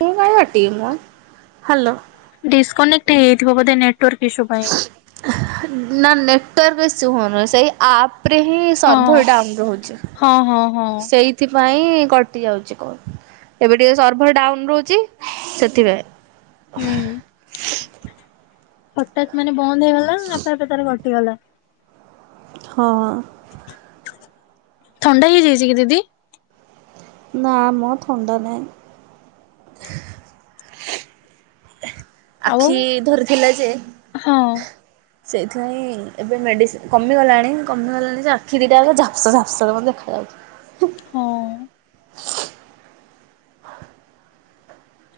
ମୁଁ କାଇଁ କାଟିବି ମ ହାଲୋ। ଏଟା ହେଇଯାଇଥିବ ବୋଧେ ନେଟୱର୍କ ଇସୁ ପାଇଁ। ନେଟୱର୍କ ଇସୁ ହୋଉନି ସେଇ ଆପ୍ ରେ ହିଁ ହଁ ସର୍ଭର ଡାଉନ ରହୁଚି ହଁ ହଁ ହଁ। ସେଇଥି ପାଇଁ କଟି ଯାଉଚି କଲ୍ ଏବେ ଟିକେ ସର୍ଭର ଡାଉନ ରହୁଚି ସେଥିପାଇଁ। ହୁଁ ହଠାତ୍ ମାନେ ବନ୍ଦ ହେଇଗଲା ଆପେ ଆପେ ତାର ହେଇଗଲା। ହଁ। ଥଣ୍ଡା ହେଇଯାଇଚି କି ଦିଦି? ନା ମ ଥଣ୍ଡା ନାଇଁ। ଆଉ ଆଖି ଧରିଥିଲା ଯେ ହଁ ସେଇଥିପାଇଁ ଏବେ ମେଡିସିନ୍ କମିଗଲାଣି କମିଗଲାଣି ଯେ ଆଖି ଦିଇଟାଙ୍କ ଝାପ୍ସା ଝାପ୍ସା ଯଥା ଦେଖାଯାଉ ହଁ।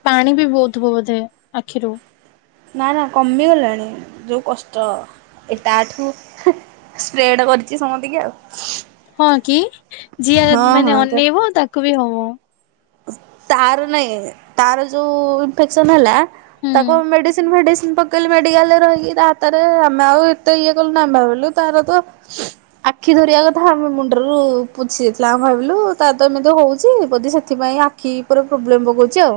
ପାଣି ବି ବୋହୁତ ବୋହୁଥାଏ ଆଖିରୁ। ନା ନା କମି ଗଲାଣି ଯୋଉ କଷ୍ଟ। ଏ ତାଠୁ ‌ହେ ସ୍ପ୍ରେଡ କରିଚି ସମତିକି ଆଉ। ହଁ କି ଯିଏ ହଁ ମାନେ ହଁ ଦେ ଅନେଇବ ତାକୁ ବି ହବ। ତାର ନାହିଁ ତାର ଯୋ ଇନ୍ ଫେକ୍ସନ୍ ହେଲା। ହୁଁ ତାକୁ ବି ମେଡିସିନ ଫେଡି ମୁଁ ପକେଇଲି ମେଡିକାଲରେ ରହିକି ତା ହାତରେ ଆମେ ଆଉ ଏତେ ଇଏ କଲୁନୁ ଆମେ ଭାବିଲୁ ତାର ତ ଆଖି ଧରିବା କଥା ଆମେ ମୁଣ୍ଡରୁ ପୋଛି ଦେଇଥିଲୁ ଆମେ ଭାବିଲୁ ତାର ତ ଏମିତି ହୋଉଚି ବୋଧେ ସେ ଥି ପାଇଁ ଆଖି ଉପରେ ପ୍ରବ୍ଲେମ୍ ପକୋଉଚି ଆଉ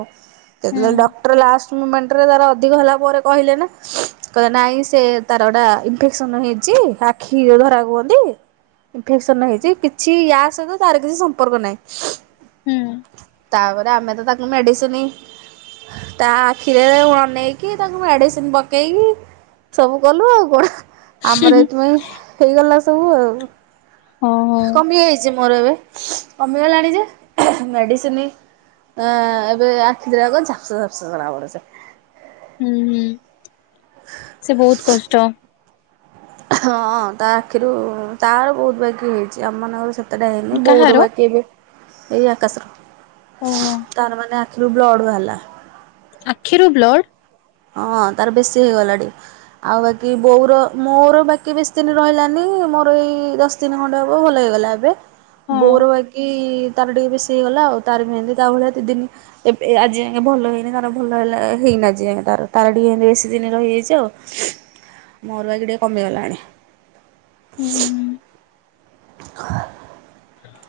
ହୁଁ ସେଥିଲାଗି ଡକ୍ଟର ଲାଷ୍ଟ ମୁମେଣ୍ଟରେ ତାର ଅଧିକ ହେଲା ପରେ କହିଲେ ନା। କହିଲେ ନାଇଁ ସେ ତାର ଏଟା ଇନଫେକ୍ସନ ହେଇଚି ଆଖି ଧରା କୁହନ୍ତି। ଇନଫେକ୍ସନ ହେଇଚି କିଛି ୟା ସହିତ ତାର କିଛି ସମ୍ପର୍କ ନାହିଁ। ହୁଁ ତାପରେ ଆମେ ତ ତାଙ୍କୁ ମେଡିସିନ୍ ତା ଆଖିରେ ଅନେଇକି ତାଙ୍କୁ ମେଡିସିନ ପକେଇକି ସବୁ କଲୁ ଆଉ କଣ ହେଁ ଆମର ଏଇଥି ପାଇଁ ହେଇଗଲା ସବୁ ଆଉ। ହଁ ହଁ। କମି ଯାଇଛି ମୋର ଏବେ କମିଗଲାଣି ଯେ [unintelligible] ମେଡିସିନ ଏବେ ଆଖି ଦିଟା ଯାକ ଝାପ୍ସା ଫାପ୍ସା ଜଣା ପଡୁଚି। ଉଁ ହୁଁ ସେ ବୋହୁତ କଷ୍ଟ। ହଁ ତା ଆଖିରୁ ତାର ବୋହୁତ ବାକି ହେଇଚି ଆମ ମାନଙ୍କର ସେ ଏତେଟା ହେଇନି କାହାର? ବୋଉର ବାକି ଏବେ ଏଇ ଆକାଶର ଓହୋ। ତାର ମାନେ ସିଏ ବି ଅଡ଼ୁଆ ହେଲା। ଆଖିରୁ ବ୍ଲଡ଼। ହଁ ତାର ବେଶୀ ହେଇଗଲା ଟ ଆଉ ବାକି ବୋଉର ମୋର ବାକି ବେଶୀ ଦିନ ରହିଲାନି। ମୋର ଏଇ ଦଶ ତିନି ଖଣ୍ଡେହବ ଭଲ ହେଇଗଲା ଏବେ ହଁ ବୋଉର ବାକି ତାର ଟିକେ ବେଶୀ ହେଇଗଲା ଆଉ ତାର ମହତି ତା ଭଳିଆ ଦି ଦିନ ଏବେ ଆଜି ଆଞେ ଭଲ ହେଇନି ତାର ଭଲ ହେଲା ହେଇନି ଆଜି ଯାଏଁ। ତ ତାର ଟିକେ ଏମିତି ବେଶୀ ଦିନ ରହିଯାଇଛି ଆଉ ମୋରୁ ବାକ ଟିକେ କମିଗଲାଣି। ହୁଁ। ହଁ।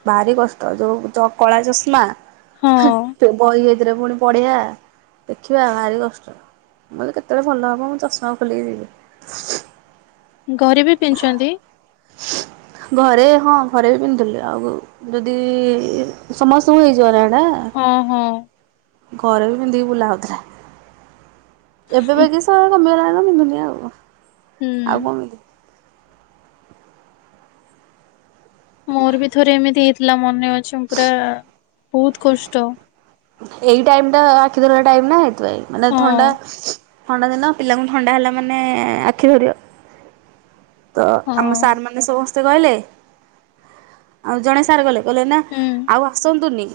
ଭାରି କଷ୍ଟ ଯୋଉ କଳା ଚଷମା ହଁ ରାତିରେ ପୁଣି ପଢିଆ ଦେଖିବା ଭାରି କଷ୍ଟ। ମୋତେ କେତେବେଳେ ଭଲ ହବ ମୁଁ ଚଶମା ଖୋଲିକି ଯିବି? ଘରେ ବି ପିନ୍ଧୁଚନ୍ତି। ଘରେ ହଁ ଘରେ ବି ପିନ୍ଧୁଥିଲୁ। ଆଉ ଯଦି ସମସ୍ତଙ୍କୁ ହେଇଯିବ। ହଁ ହଁ। ଘରେ ବି ପିନ୍ଧାହେଇକି ବୁଲା ହେଉଥିଲା ଏବେବି କି ସମୟ କମିଗଲା। ମୁନି ଆଉ ହୁଁ ଆଉ କଣ ପିନ୍ଧିବି? ମୋର ବି ଥରେ ଏମିତି ହେଇଥିଲା ମନେ ଅଛି ପୁରା ବହୁତ କଷ୍ଟ। ଏଇ ଟାଇମ ଟା ଆଖି ଧର ଟାଇମ ନା ସେଇଥିପାଇଁ ମାନେ ହଁ ଥଣ୍ଡା ଥଣ୍ଡା ଦିନ ପିଲାଙ୍କୁ ଥଣ୍ଡା ହେଲା ମାନେ ଆଖି ଧରିବ। ତ ଆମ ହଁ ସାର୍ ମାନେ ସମସ୍ତେ କହିଲେ ଆଉ ଜଣେ ସାର୍ ଗଲେ। କିଲ ନା ହୁଁ ଆଉ ଆସନ୍ତୁନି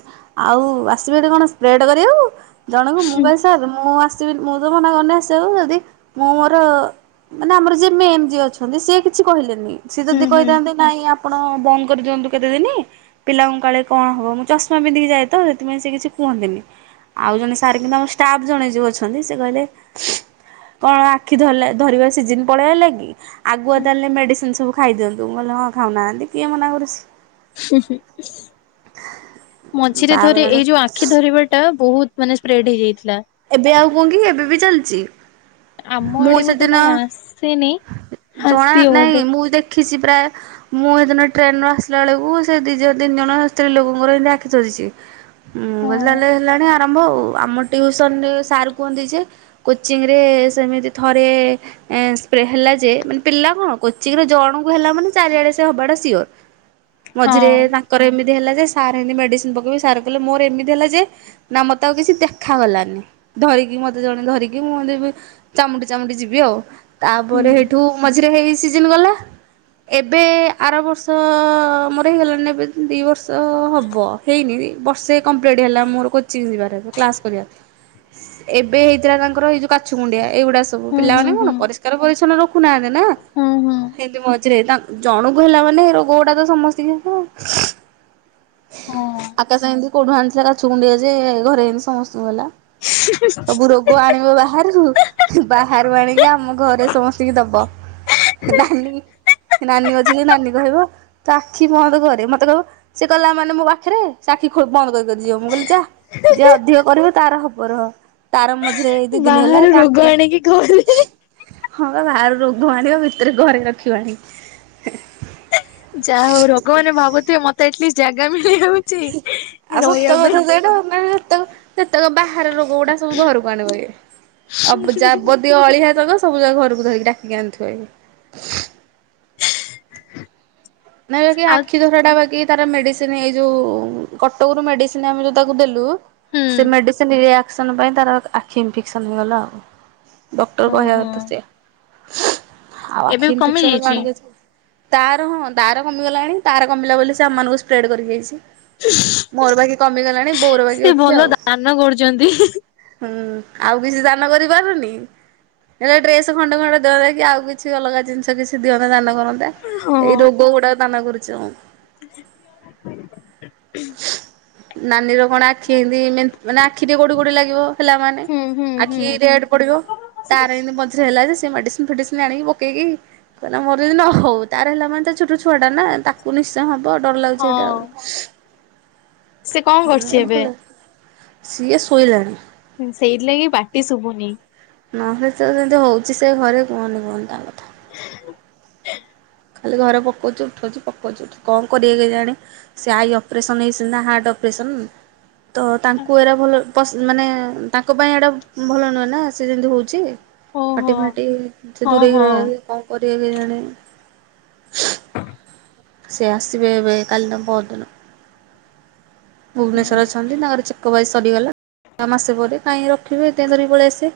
ଆଉ ଆସିବେ ଏଠି କଣ ସ୍ପ୍ରେଡ୍ କରିବା ଆକୁ। ଜଣକୁ ମୁଁ କହିଲି ସାର୍ ମୁଁ ଆସିବି ମୁଁ ତ ମନା କରୁନି ଆସିବାକୁ ଯଦି ମୁଁ ମୋର ମାନେ ଆମର ଯିଏ ମେନ ଯିଏ ଅଛନ୍ତି ସିଏ କିଛି କହିଲେନି ସିଏ ହୁଁ ଯଦି କହିଥାନ୍ତେ ହୁଁ। ନାଇଁ ଆପଣ ବନ୍ଦ କରିଦିଅନ୍ତୁ କେତେ ଦିନ ପିଲାଙ୍କ କାଳେ କଣ ହବ ମୁଁ ଚଷମା ପିନ୍ଧିକି ଯାଏ ତ ସେଥିପାଇଁ ସେ କିଛି କୁହନ୍ତିନି ଆଉ ଜଣେ ସାର୍ କିନ୍ତୁ ଆମ ଷ୍ଟାଫ ଜଣେ ଯୋଉ ଅଛନ୍ତି ସେ କହିଲେ କଣ ଆଖି ଧରିଲା ଧରିବା ସିଜିନ ପଳେଇ ହେଲା କି? ଆଗୁଆ ତାହେଲେ ମେଡିସିନ ସବୁ ଖାଇ ଦିଅନ୍ତୁ ମୁଁ କହିଲେ ହଁ ଖାଉନାହାନ୍ତି କିଏ ମନା କରୁଚି। ମଝିରେ ଥରେ ତାପରଠୁ ଏଇ ଯୋଉ ଆଖି ଧରିବା ଟା ବହୁତ ମାନେ ସ୍ପ୍ରେଡ ହେଇଯାଇଥିଲା। ଏବେ ଆଉ କୁହ କି ଏବେ ବି ଚାଲିଚି। ଆମ ମୁଁ ଆଡକୁ ତ ସେଦିନ କାଇଁ ଆସିନି ଜଣା ଆସିବ ନାଇଁ ବୋଧେ ମୁଁ ଦେଖିଛି। ପ୍ରାୟ ମୁଁ ଏଦିନ ଟ୍ରେନ ରୁ ଆସିଲା ବେଳକୁ ସେ ଦି ଜଣ ତିନି ଜଣ ସ୍ତ୍ରୀ ଲୋକଙ୍କର ଆଖି ଧରିଛି। ହୁଁ ମୁଁ ହଁ। କହିଲି ହେଲାଣି ଆରମ୍ଭ ଆଉ ଆମସନ ସ କୁହନ୍ତି ଯେ କୋଚିଂ ରେ ସେମିତି ଥରେ ସ୍ପେରେ ହେଲା ଯେ ମାନେ ପିଲା କଣ କୋଚିଂରେ ଜଣଙ୍କୁ ହେଲା ମାନେ ଚାରିଆଡେ ହବାଟା ସିଓର ହଁ ମଝିରେ ତାଙ୍କର ଏମିତି ହେଲା ଯେ ସାର ଏମିତି ମେଡିସିନ ପକେଇବେ ସାର୍ କହିଲେ ମୋର ଏମିତି ହେଲା ଯେ ନା ମତେ ଆଉ କିଛି ଦେଖାଗଲାନି। ଧରିକି ମତେ ଜଣେ ଧରିକି ମୁହଁ ଦେ ଚାମୁଡି ଚାମୁଡି ଯିବି ଆଉ ହୁଁ ତାପରେ ହେଇଠୁ ମଝିରେ ହେଇ ସିଜନ୍ ଗଲା। ଏବେ ଆର ବର୍ଷ ମୋର ହେଇଗଲାଣି ଏବେ ଦି ବର୍ଷ ହବ ହେଇନି। ବର୍ଷେ କମ୍ପିଲିଟ ହେଲା ମୋର କୋଚିଂ ଯିବାରେ କ୍ଲାସ କରିବା। ଏବେ ହେଇଥିଲା ତାଙ୍କର ଏଇ ଯୋଉ କାଛୁ କୁଣ୍ଡିଆ। ଆଁ ସବୁ ହୁଁ ହୁଁ ପିଲାମାନୋନ କଣ ହୁଁ ପରିଷ୍କାର ପରିଚ୍ଛନ୍ନତା ରଖୁନାହାନ୍ତି ନା ହୁଁ ହୁଁ ସେମିତି ମଝିରେ ଜଣକୁ ହେଲା ମାନେ ରୋଗ ଗୁଡାକ ସମସ୍ତିଙ୍କୁ ହବ। ହଁ। ଆକାଶ ଏମିତି କୋଉଠୁ ଆଣିଥିଲା କାଛୁ କୁଣ୍ଡିଆ ଯେ ଘରେ ଏମିତି ସମସ୍ତଙ୍କୁ ହେଲା। ସବୁ ରୋଗ ଆଣିବ ବାହାରୁ ବାହାରୁ ଆଣିକି ଆମ ଆମ ଘରେ ସମସ୍ତଙ୍କୁ ଦବ ନାନି ନାନି ଅଛି ଯେ ନାନି କହିବ ତ ଆଖି ବନ୍ଦ କରେ ମତେ କହିବ ସେ କଲା ମାନେ ମୋ ପାଖରେ ଆଖି ବନ୍ଦ କରି କରି ଯିବ ମୁଁ କହିଲି ଯା ଯା ଅଧିକ କରିବ ତାର ହବ ରହ ତାର ମଜା ଯଉ ଦି ଦିନି ହେଲା। ଗଣି କି କହିବି। ବ ବାହାରୁ ରୋଗ ଆଣିବ ଭିତରେ ଘରେ ରଖିବ ଆଣିକି। ହେଁ ଯାହା ହଉ ରୋଗମାନେ ଭାବୁଥିବେ ମତେ ଆଟଲିଷ୍ଟ ଜାଗା ମିଳ୍ କି ହେଉଚି କି ରହିବା ପାଇଁ। ସେତେକ ବାହାର ରୋଗ ଗୁଡା ସବୁ ଘରକୁ ଆଣିବ ଇଏ। ଆବ୍ ଯାବତୀୟ ଅଳିଆ ତକ ସବୁ ଜାକ ଘରକୁ ଧରିକି ଡାକି କି ଆଣିଥୁଆ ଇଏ। ନାଇଁ ବାକିି ଆଉ ଆଖି ଧରଟା ବାକି ତାର ମେଡିସିନ୍ ଏଇ ଯୋଉ କଟକରୁ ମେଡିସିନ୍ ଆମେ ଯୋଉ ତାକୁ ଦେଲୁ। ହୁଁ। ସେ ମେଡିସିନ୍ ରୀୟାକ୍ ଫେକ୍ସନ୍ ପାଇଁ ତାର ଆଖି ଇନଫେକ୍ସନ୍ ହେଇଗଲା ଆଉ। ଡକ୍ଟର କହିବା ଓହୋ କଥା ସେଆ। ଆଉ ଏବେ ଆଖି କମି ଇନଫେକ୍ସନ୍ ଯାଇଛି କଣ କିଜ୍ ତାର ହଁ ତାର କମିଗଲାଣି ତାର କମିଲା ବୋଲି ସେ ଆମମାନଙ୍କୁ ସ୍ପ୍ରେଡ କରିକି ଯାଇଚି। ହ ମୋର ବାକି କମିଗଲାଣି ବୋଉ ବାକି ଅଛି ଆଉ। ଦାନ କରୁଛନ୍ତି। ଆଉ କିଛି ଦାନ କରିପାରୁନି। ହେଲେ ଡ୍ରେସ ଖଣ୍ଡେ ଖଣ୍ଡେ ଦେଳେ କି ଆଉ କିଛି ଅଲଗା ଜିନିଷ କିଛି ଦିଅନ୍ତା ଦାନ କରନ୍ତା ହଁ ଏଇ ରୋଗ ଗୁଡାକ ଦାନା କରୁଚି ଜଉଁ। ନାନୀ ର କଣ ଆଖି ହେନ୍ତି ମାନ୍ ମାନେ ଆଖି ଟିକେ ଗୋଡି ଗୋଡି ଲାଗିବ ହେଲା ମାନେ। ହୁଁ ହୁଁ ଆଖି ହୁଁ ରେଡ୍ ପଡିବ ତାର ଏନ୍ତି ମଝିରେ ହେଲା ଯେ ସେ ସିଏ ମେଡିସିନ୍ ଫେଡିସିନ୍ ଆଣିକି ପକେଇକି କହିଲା ମୋ ଯେତି ନ ହଉ। ତାର ହେଲା ମାନେ ତା ଛୋଟ ଛୁଆ ଟା ନା ତାକୁ ନିଶ୍ଚୟ ହବ ଡର ଲାଗୁଚି ସେଇଟା ହଁ। ଆଉ। ସେ କଣ ଏ କରୁଚି ଏବେ? ଭଲ ସିଏ ଶୋଇଲାଣି। ଉଁ ସେଇଥିଲାଗି ବାଟି ଶୁଭୁନି। ନହେଲେ ତ ଯେମିତି ହଉଚି ସେ ଘରେ କୁହନି କୁହନି ତା କଥା। ଖାଲି ଘରେ ପକଉଚି ଉଠଉଚି ପକଉଚି ଉଠଉଚି। କଣ କରିବେ କେଜାଣି ସେ ଆଈ ଅପରେସନ୍ ହେଇଚନ୍ତି ନା ହାର୍ଟ ଅପେ ଫେକ୍ସନ୍ ତ ତାଙ୍କୁ ଏରା ଭଲ ପସ ମାନେ ତାଙ୍କ ପାଇଁ ଏଟା ଭଲ ନୁହେଁ ନା ସେ ଯେମିତି ହଉଚି? ଓହୋ ମାଟି ଫାଟି ସେ ହଁ ଦୂରେଇକି ହଁ ରହି କଣ କରିବ କି ଜାଣି? ସେ ଆସିିବେ ଏବେ କାଲି ନା ପହର ଦିନ। ଭୁବନେଶ୍ୱର ହୁଁ ଅଛନ୍ତି ତାଙ୍କର ଚେକ୍ ଅପ୍ ଆଜି ସରିଗଲା। ଆଉ ମାସେ ପରେ କାହିଁ ରଖିବି ଏଥି ପାଇଁ ଧରି ପଳେଇ ଆସେ।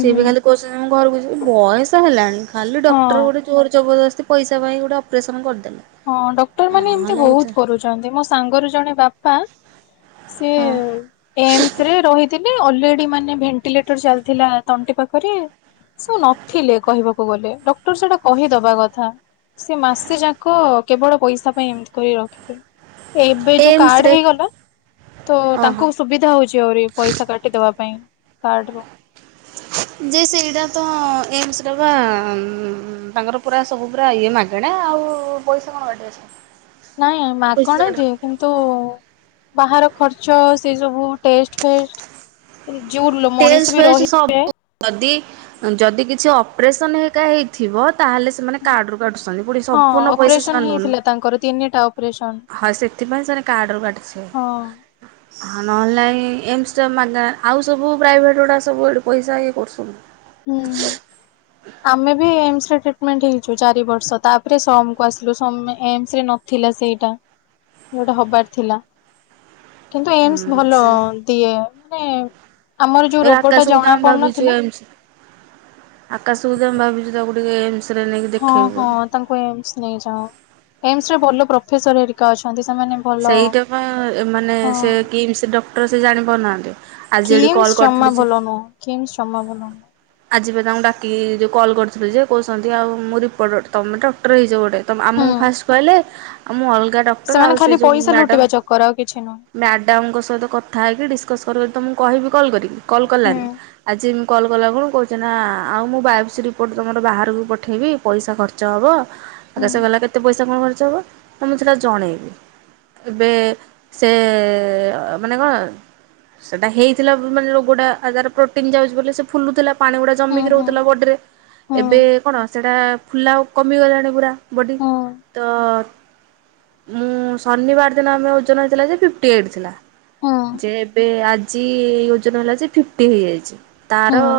ସିଏ ବି ଖାଲି କହୁଚନ୍ତି ମୁଁ ଘରକୁ ଯିବି। ବୟସ ହେଲାଣି ଖାଲି ହଁ। ଡକ୍ଟର ଗୋଟେ ଜୋର ଜବଦସ୍ତ ସେ ପଇସା ପାଇଁ ଗୋଟେ ଅପରେସନ କରିଦ ହଁ ଡକ୍ଟର ମାନେ ଏମତି ବହୁତ କରୁଚନ୍ତି। ମୋ ସାଙ୍ଗର ଜଣେ ବାପା ସିଏ ହଁ। ଏମ୍ସ ରେ ରହିଥି ଲେ ଅଲରେଡି ମାନେ ଭେଣ୍ଟିଲେଟର ଚାଲିଥିଲା ତଣ୍ଟି ପାଖରେ ସେ ଆଉ ନଥିଲେ କହିବାକୁ ଗଲେ ଡକ୍ଟର ସେଟା କହିଦବା କଥା ସେ ମାସେ ଯା କ୍ କ କେବଳ ପଇସା ପାଇଁ ଏମତି କରି ରଖିଦେଲ। ଏବେ ଯୋଉ କାର୍ଡ ଏମ୍ସରେ। ହେଇଗଲା ତ ଓହୋ। ତାଙ୍କୁ ସୁବିଧା ହଉଚି ଆହୁରି ପଇସା କାଟିଦବା ପାଇଁ କାର୍ଡ ରୁ। ହ ଯେ ସେଇଟା ତ ଏମ୍ସ୍ ରେ ବା ଉଁ ତାଙ୍କର ପୁରା ସବୁ ପୁରା ଇଏ ମାଗେଣା। ଆଉ ପଇସା କଣ କାଟିି ଅଛି? ନାଇଁ ମାଗଣା ଯେ କିନ୍ତୁ ବାହାର ଖର୍ଚ୍ଚ ସେ ସବୁ ଟେଷ୍ଟ ଫେଷ୍ଟ୍ ଟେଷ୍ଟ ଫେଷ୍ଟ୍ ସବୁ ଯଦି ଯଦି କିଛି ଅପରେସନ ହେଇକା ହେଇଥିବ ତାହେଲେ ସେମାନେ କାର୍ଡ ରୁ କାଟୁଚନ୍ତି। ପୁଣି ହଁ ସମ୍ପୂର୍ଣ୍ଣ ପଇସା ଅପରେସନ ସେମାନେ ହେଇଥିଲା ତାଙ୍କର ତିନିଟା ଅପରେସନ ନଉନ ହଁ ସେଥିପାଇଁ ସେମାନେ କାର୍ଡରୁ କାଟିଥିବେ। ହଁ। ହଁ ନ ହେଲେ ନାଇଁ ଏମ୍ସ ଟା ମାଗଣା। ଆଉ ସବୁ ପ୍ରାଇଭେଟ୍ ଗୁଡ଼ା ସବୁ ଏଇଠି ପଇସା ଇଏ କରୁଚନ୍ତି। ହୁଁ ଆମେ ବି ଏମ୍ ଶ୍ ତ ଟିଟି ମେଣ୍ଟ ହେଇଚୁ ଚାରି ବର୍ଷ ତାପରେ ସମକୁ ଆସିଲୁ ସମ୍ ଏମ୍ ଶ୍ ରେ ନଥିଲା ସେଇଟା। ଗୋଟେ ହବାର ଥିଲା। କିନ୍ତୁ ଏମ୍ ହୁଁ ସ ଭଲ ସେ ଦିଏ ମାନେ ଆମର ଯୋଉ ରୋଗ ଟା ଜଣା ପଡୁନଥିଲା ଆକା ସୁ ଭାବିଛୁ ତାକୁ ଟିକେ ଏମ ସ ହଁ ହଁ ତାଙ୍କୁ ଏମ ଶ୍ ନେଇଯଓ ଏମ ଶ୍ ରେ ଭଲ ପ୍ରଫେସର ହେରିକା ଅଛନ୍ତି। ସେମାନେ ଭଲ ସେଇଟା ପା ମାନେ ହଁ। ସେ କିମ ସି ସେ ଡକ୍ଟର ସେ ଜାଣି ପାରୁନାହାନ୍ତି ଆଜି ଏଠି କ୍ କିମ୍ସ ଜମା ଭଲ ନୁହେଁ କିମ୍ସି ଜମା ଭଲ ନୁହ। ଆଜିି ବା ତାଙ୍କୁ ଡାକି ଯେଉ କଲ୍ କରିଥିଲି ଯେ କହୁଛନ୍ତି ଆଉ ମୁଁ ରିପୋର୍ଟ ତମେ ଡକ୍ଟର ହେଇଚ ଗୋଟେ ଆମକୁ ହୁଁ ଫାଷ୍ଟ କହିଲେ ଆମ ଅଲଗା ଡକ୍ଟର ସେମାନେ ଆଉ ସେ ଖାଲି ଯୋଉ ପଇସା ମ୍ୟାଡମ୍ ଲୁଟିବା ଚକର ଆଉ କିଛି ନୁହଁ ମ୍ୟାଡାମଙ୍କ ସହିତ କଥା ହେଇକି ଡିସକସ କରିବ ତମ କହିବି କଲ୍ କରିକି କଲ୍ ହୁଁ। କଲାନି ଆଜି ମୁଁ କଲ୍ କଲା ଖୁଣୁ କହୁଛି ନା ଆଉ ମୁଁ ବାୟଫ୍ସିି ରିପୋର୍ଟ ତୁମର ବାହାରକୁ ପଠେଇବି ପଇସା ଖର୍ଚ୍ଚ ହେବ ହୁଁ ଆକାସ କହିଲା କେତେ ପଇସା କଣ ଖର୍ଚ୍ଚ ହବ ନା ମୁଁ ସେଟା ଜଣେଇବି। ଏବେ ସେ ମାନେ କଣ? ସେଟା ହେଇଥିଲା ମାନେ ରୋଗଟା ପ୍ରୋଟିନ ଯାଉଛି ବୋଲି ସେ ଫୁଲୁଥିଲା। ପାଣି ଗୁଡା ହୁଁ ଜମିକି ହୁଁ ରହୁଥିଲା ବଡିରେ ହୁଁ ଏବେ କଣ? ସେଇଟା ଫୁଲା ଆଉ କମିଗଲାଣି ପୁରା ବଡ଼ି ହୁଁ ତ ମୁଁ ଶନିବାର ଦିନ ଆମେ ଓଜନ ହେଇଥିଲା ଯେ ଫିଫ୍ଟି ଏଇଟି ଥିଲା। ହୁଁ। ଯେ ଏବେ ଆଜି ଓଜନ ହେଲା ଯେ ଫିଫ୍ଟି ହେଇଯାଇଛି ତାର ହୁଁ।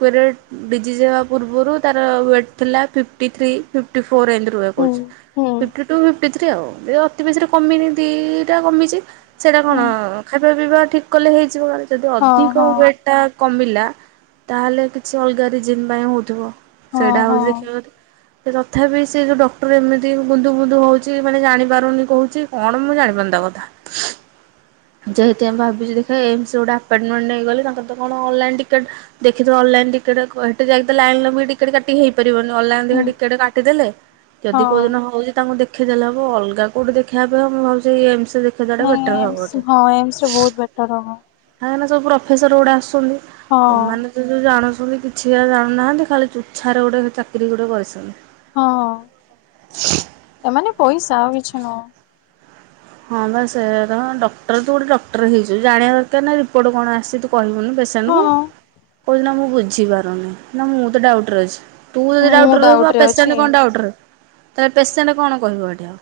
କୂରେ ଡିଜିଯି ହେବା ପୂର୍ବରୁ ତାର ୱେଟ୍ ଥିଲା fifty three fifty four Amit ରୁହେ ହୁଁ କହିଛି। ହୁଁ ଫିଫ୍ଟି ଟୁ ଫି ଫର୍ଟିଥ୍ରୀ ଆଉ ଅତି ବେଶୀରେ କମିନି ଦିଟା କମିଛି ସେଇଟା ହୁଁ କଣ ବିବା ଠିକ କଲେ ହେଇଯିବ ଯଦି ହଁ ଅଧିକ ହଁ ୱଟ ଟା କମିଲା। ତାହେଲେ କିଛି ଅଲଗା ରିଜିନ୍ ପାଇଁ ହଉଥିବ ହଁ ସେଇଟା ହଉ ହଁ ଦେଖିବା କଥା। ସେ ତଥାପି ସେ ଡକ୍ଟର ଏମିତି ବୁଧୁ ବୁନ୍ଦୁ ହଉଛି ମାନେ ଜାଣି ପାରୁନି କହୁଛି କଣ ମୁଁ ଜାଣିପାରୁନି। ସତ କଥା। ହ ଯେ ହେତୁ ଆମେ ଭାବୁଛୁ ଦେଖ ଏମ୍ ସ ଗୋଟେ ଆପଟ୍ ମେଣ୍ଟ ନେଇଗଲେ ତାଙ୍କର ତ କଣ ଅନଲାଇ ଟିକେଟ। ଦେଖିି ଦେବା ଅନଲାଇନି ଟିକେଟ ହେଠି ଯାଇକ ତ ଲାଇନି ଲମ୍ବି ଟିକେଟ କାଟି ହେଇ କରିବନି ଅନଲାଇନ୍ ହୁଁ ଦେଖିବା ଟିକେଟ କାଟିଦଲେ ଯଦି ହଁ। କୋଉଦିନ ହଉଛି ତାଙ୍କୁ ଦେ ଦେଖି ଦେଲେ ହବ ଅଲଗା କୋଉଠି ଦେଖାବା ଅପେକ୍ଷା ମୁଁ ଭାବୁଛି ଏମ୍ ସ ଦେଖେଇ ଦେବା ଟା ନାଇଁ ବେଟର ହବ ଏମ୍ସ ବୋଧେ ହଁ ଏମ୍ସ ରେ ବହୁତ ବେଟର ହବ କାହିଁକି ନା ସବୁ ପ୍ରଫେସର ଗୋଡା ଆସୁଛନ୍ତି। ହଁ। ଏମାନେ ତ ଯୋଉ ଜାଣୁଛନ୍ତି କିଛି ଜାୁନୁନାହାନ୍ତି ଖାଲି ଚୁଛାରେ ଗୋଟେ ଚାକିରି ଗୋଟେ କରିଛନ୍ତି। ହଁ ଏମାନେ ପଇସା ଆଉ କିଛି ନୁହେଁ ହଁ ବାସ ତ ଡକ୍ଟର ତୁ ଗୋଟେ ଡକ୍ଟର ହେଇଛୁ ଜାଣିବା ଦରକାର ନା ରିପୋର୍ଟ କଣ ଆସିଛି ତୁ କହିବୁନି। ପେସେଣ୍ଟ କୁ ହଁ କହୁଛି ନା ମୁଁ ବୁଝି ପାରୁନି ନା ମୁଁ ତ ଡାଉଟୁ ରେ ଅଛି। ତୁ ଯଦି ଡାଉଟୁ ମୁଁ ରେ ରହିବୁ ଡାଉଟ୍ ପେସେଣ୍ଟ ଅଛି। କଣ ଡାଉଟୁ ରହିବ। ତାହଲେ ପେସେଣ୍ଟ କଣ କହିବ ଏଠି ଆଉ।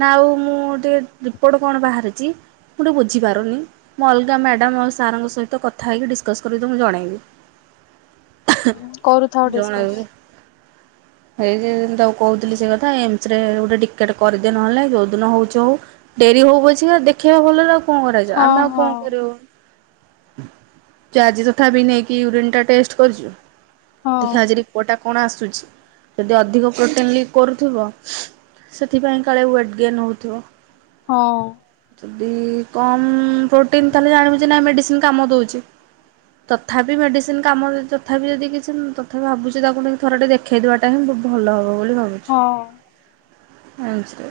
ନା ଆଉ ମୁଁ ଟିକେ ରିପୋର୍ଟ କଣ ବାହାରିଛି। ମୁଁ ଟିକେ ବୁଝିପାରୁନି ମୁଁ ଅଲଗା ମ୍ୟାଡ଼ାମ୍ ଆଉ ସାର ଙ୍କ ସହିତ କଥା ହେଇକି ଡିସକସ୍ କରିକି ତମକୁ ଜଣେଇବି। କରୁଥାଉ ଡିସିକଶ୍। ଜଣେଇବି ଏଇ ଯେତି ତାକୁ କହୁଥିଲି ସେ କଥା ଏମ୍ ଶ୍ ଗୋଟେ ଟିକେଟ କରିଦେ ନହେଲେ ନାଇ ଯୋଉଦିନ ହଉଛି ହଉ ଡେରି ହଉ ପଛିକ ଦେଖିବା ଭଲରେ। କଣ କରାଯିବ ହଁ ଆମେ ଆଉ କଣ ହଁ କରିବୁ? ଯେ ଆଜି ତଥାପି ନେଇକି ୟୁରିନ ଟା ଟେଷ୍ଟ କରିଛୁ ହଁ ଦେଖିବା ଆଜି ରିପୋର୍ଟ ଟା କଣ ଆସୁଛି ଯଦି ଅଧିକ ପ୍ରୋଟିନ୍ ଲିକ୍ କରୁଥିବ ସେଥିପାଇଁ କାଳେ ୱେଟ୍ ଗେନ୍ ହଉଥିବ। ହଁ। ଦି କମ୍ ପ୍ରୋଟିନ ତାହେଲେ ଜାଣିବୁ ଯେ ମେଡ଼ିସିନ କାମ ଦଉଚି। ତଥାପି ମେଡିସିନ କାମ ତଥାପି ଯଦି କିଛି ତଥାପି ଭାବୁଚି ତାକୁ ନେଇକି ଥରୁଟେ ଦେଖେଇ ଦବାଟା ହିଁ ଭଲ ହବ ବୋଲି ହଁ ଭାବୁଚି [unintelligible]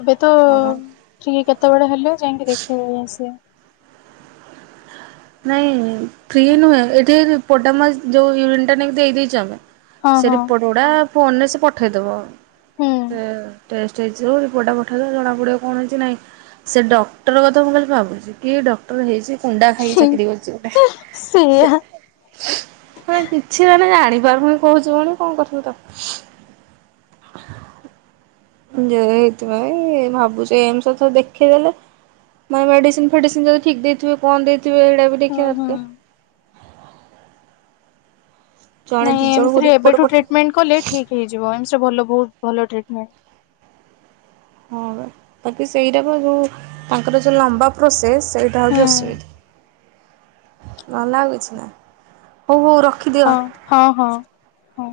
ଏବେ ତ ଓହୋ। ଫ୍ରି କେତେବେଳେ ହେଲେ ଯାଇଁକି ଦେଖେଇ ଆସିଆ। ନାଇଁ ଫ୍ରି ନୁହେଁ ଏଠି ପୋଟାମସ ଯୋଉ ୟୁରିନ ଟା ନେଇକି ଦେଇ ଦେଇଚୁ ଆମେ। ହଁ ସେ ହଁ ରିପୋର୍ଟ ଗୁଡା ଫୋନରେ ସେ ପଠେଇ ଦବ। ହୁଁ ସେ ଟେଷ୍ଟ ହେଇଯିବ ରିପୋର୍ଟଟା ପଠେଇଦବ ଜଣା ପଡିବ କଣ ହେଇଚି ନାଇଁ। ସେ ଡକ୍ଟର କଥା ମୁଁ ଖାଲି ଭାବୁଚି କି ଡକ୍ଟର ହେଇଚି କୁଣ୍ଡା [unintelligible] ହୁଁ, ସେଇଆ କିଛି ମାନେ ଜାଣି [unintelligible] କହୁଚି କଣ କଁ କରୁଥିବ ତ। ଯ ଏଇଥିପାଇଁ ଭାବୁଚି ଏମସ୍ ରେ ଥରେ ଦେଖେଇ ଦେଲେ। ମାନେ ମେଡିସିନ ଫେଡିସିନ ଯଦି ଠିକ ଦେଇଥିବେ କଣ ଦେଇଥିବେ ଏଇଟା ବି ହୁଁ ଦେଖିବା ଦରକାର। ହୁଁ। ଜଣେ ଦି ନାଇଁ ଜଣଙ୍କୁ ଏମ୍ସରେ ରିପୋର୍ଟ ଏବେଠୁ ପଠେଇ ଟ୍ରିଟମେଣ୍ଟ କଲେ ଠିକ ହେଇଯିବ ଏମ୍ସ ରେ ଭଲ ବହୁତ ଭଲ ଟ୍ରିଟମେଣ୍ଟ। ହଁ ବା ବାକି ସେଇଟା ଯୋଉ ତାଙ୍କର ଯୋଉ ଲମ୍ବା ପ୍ରୋସେସ ସେଇଟା ହୁଁ ହଉଚି ଅସୁବିଧା। ଭଲ ଲାଗୁଛି ନା ହଉ ହଉ ର ହଁ-ହଁ-ହଁ-ହଁ।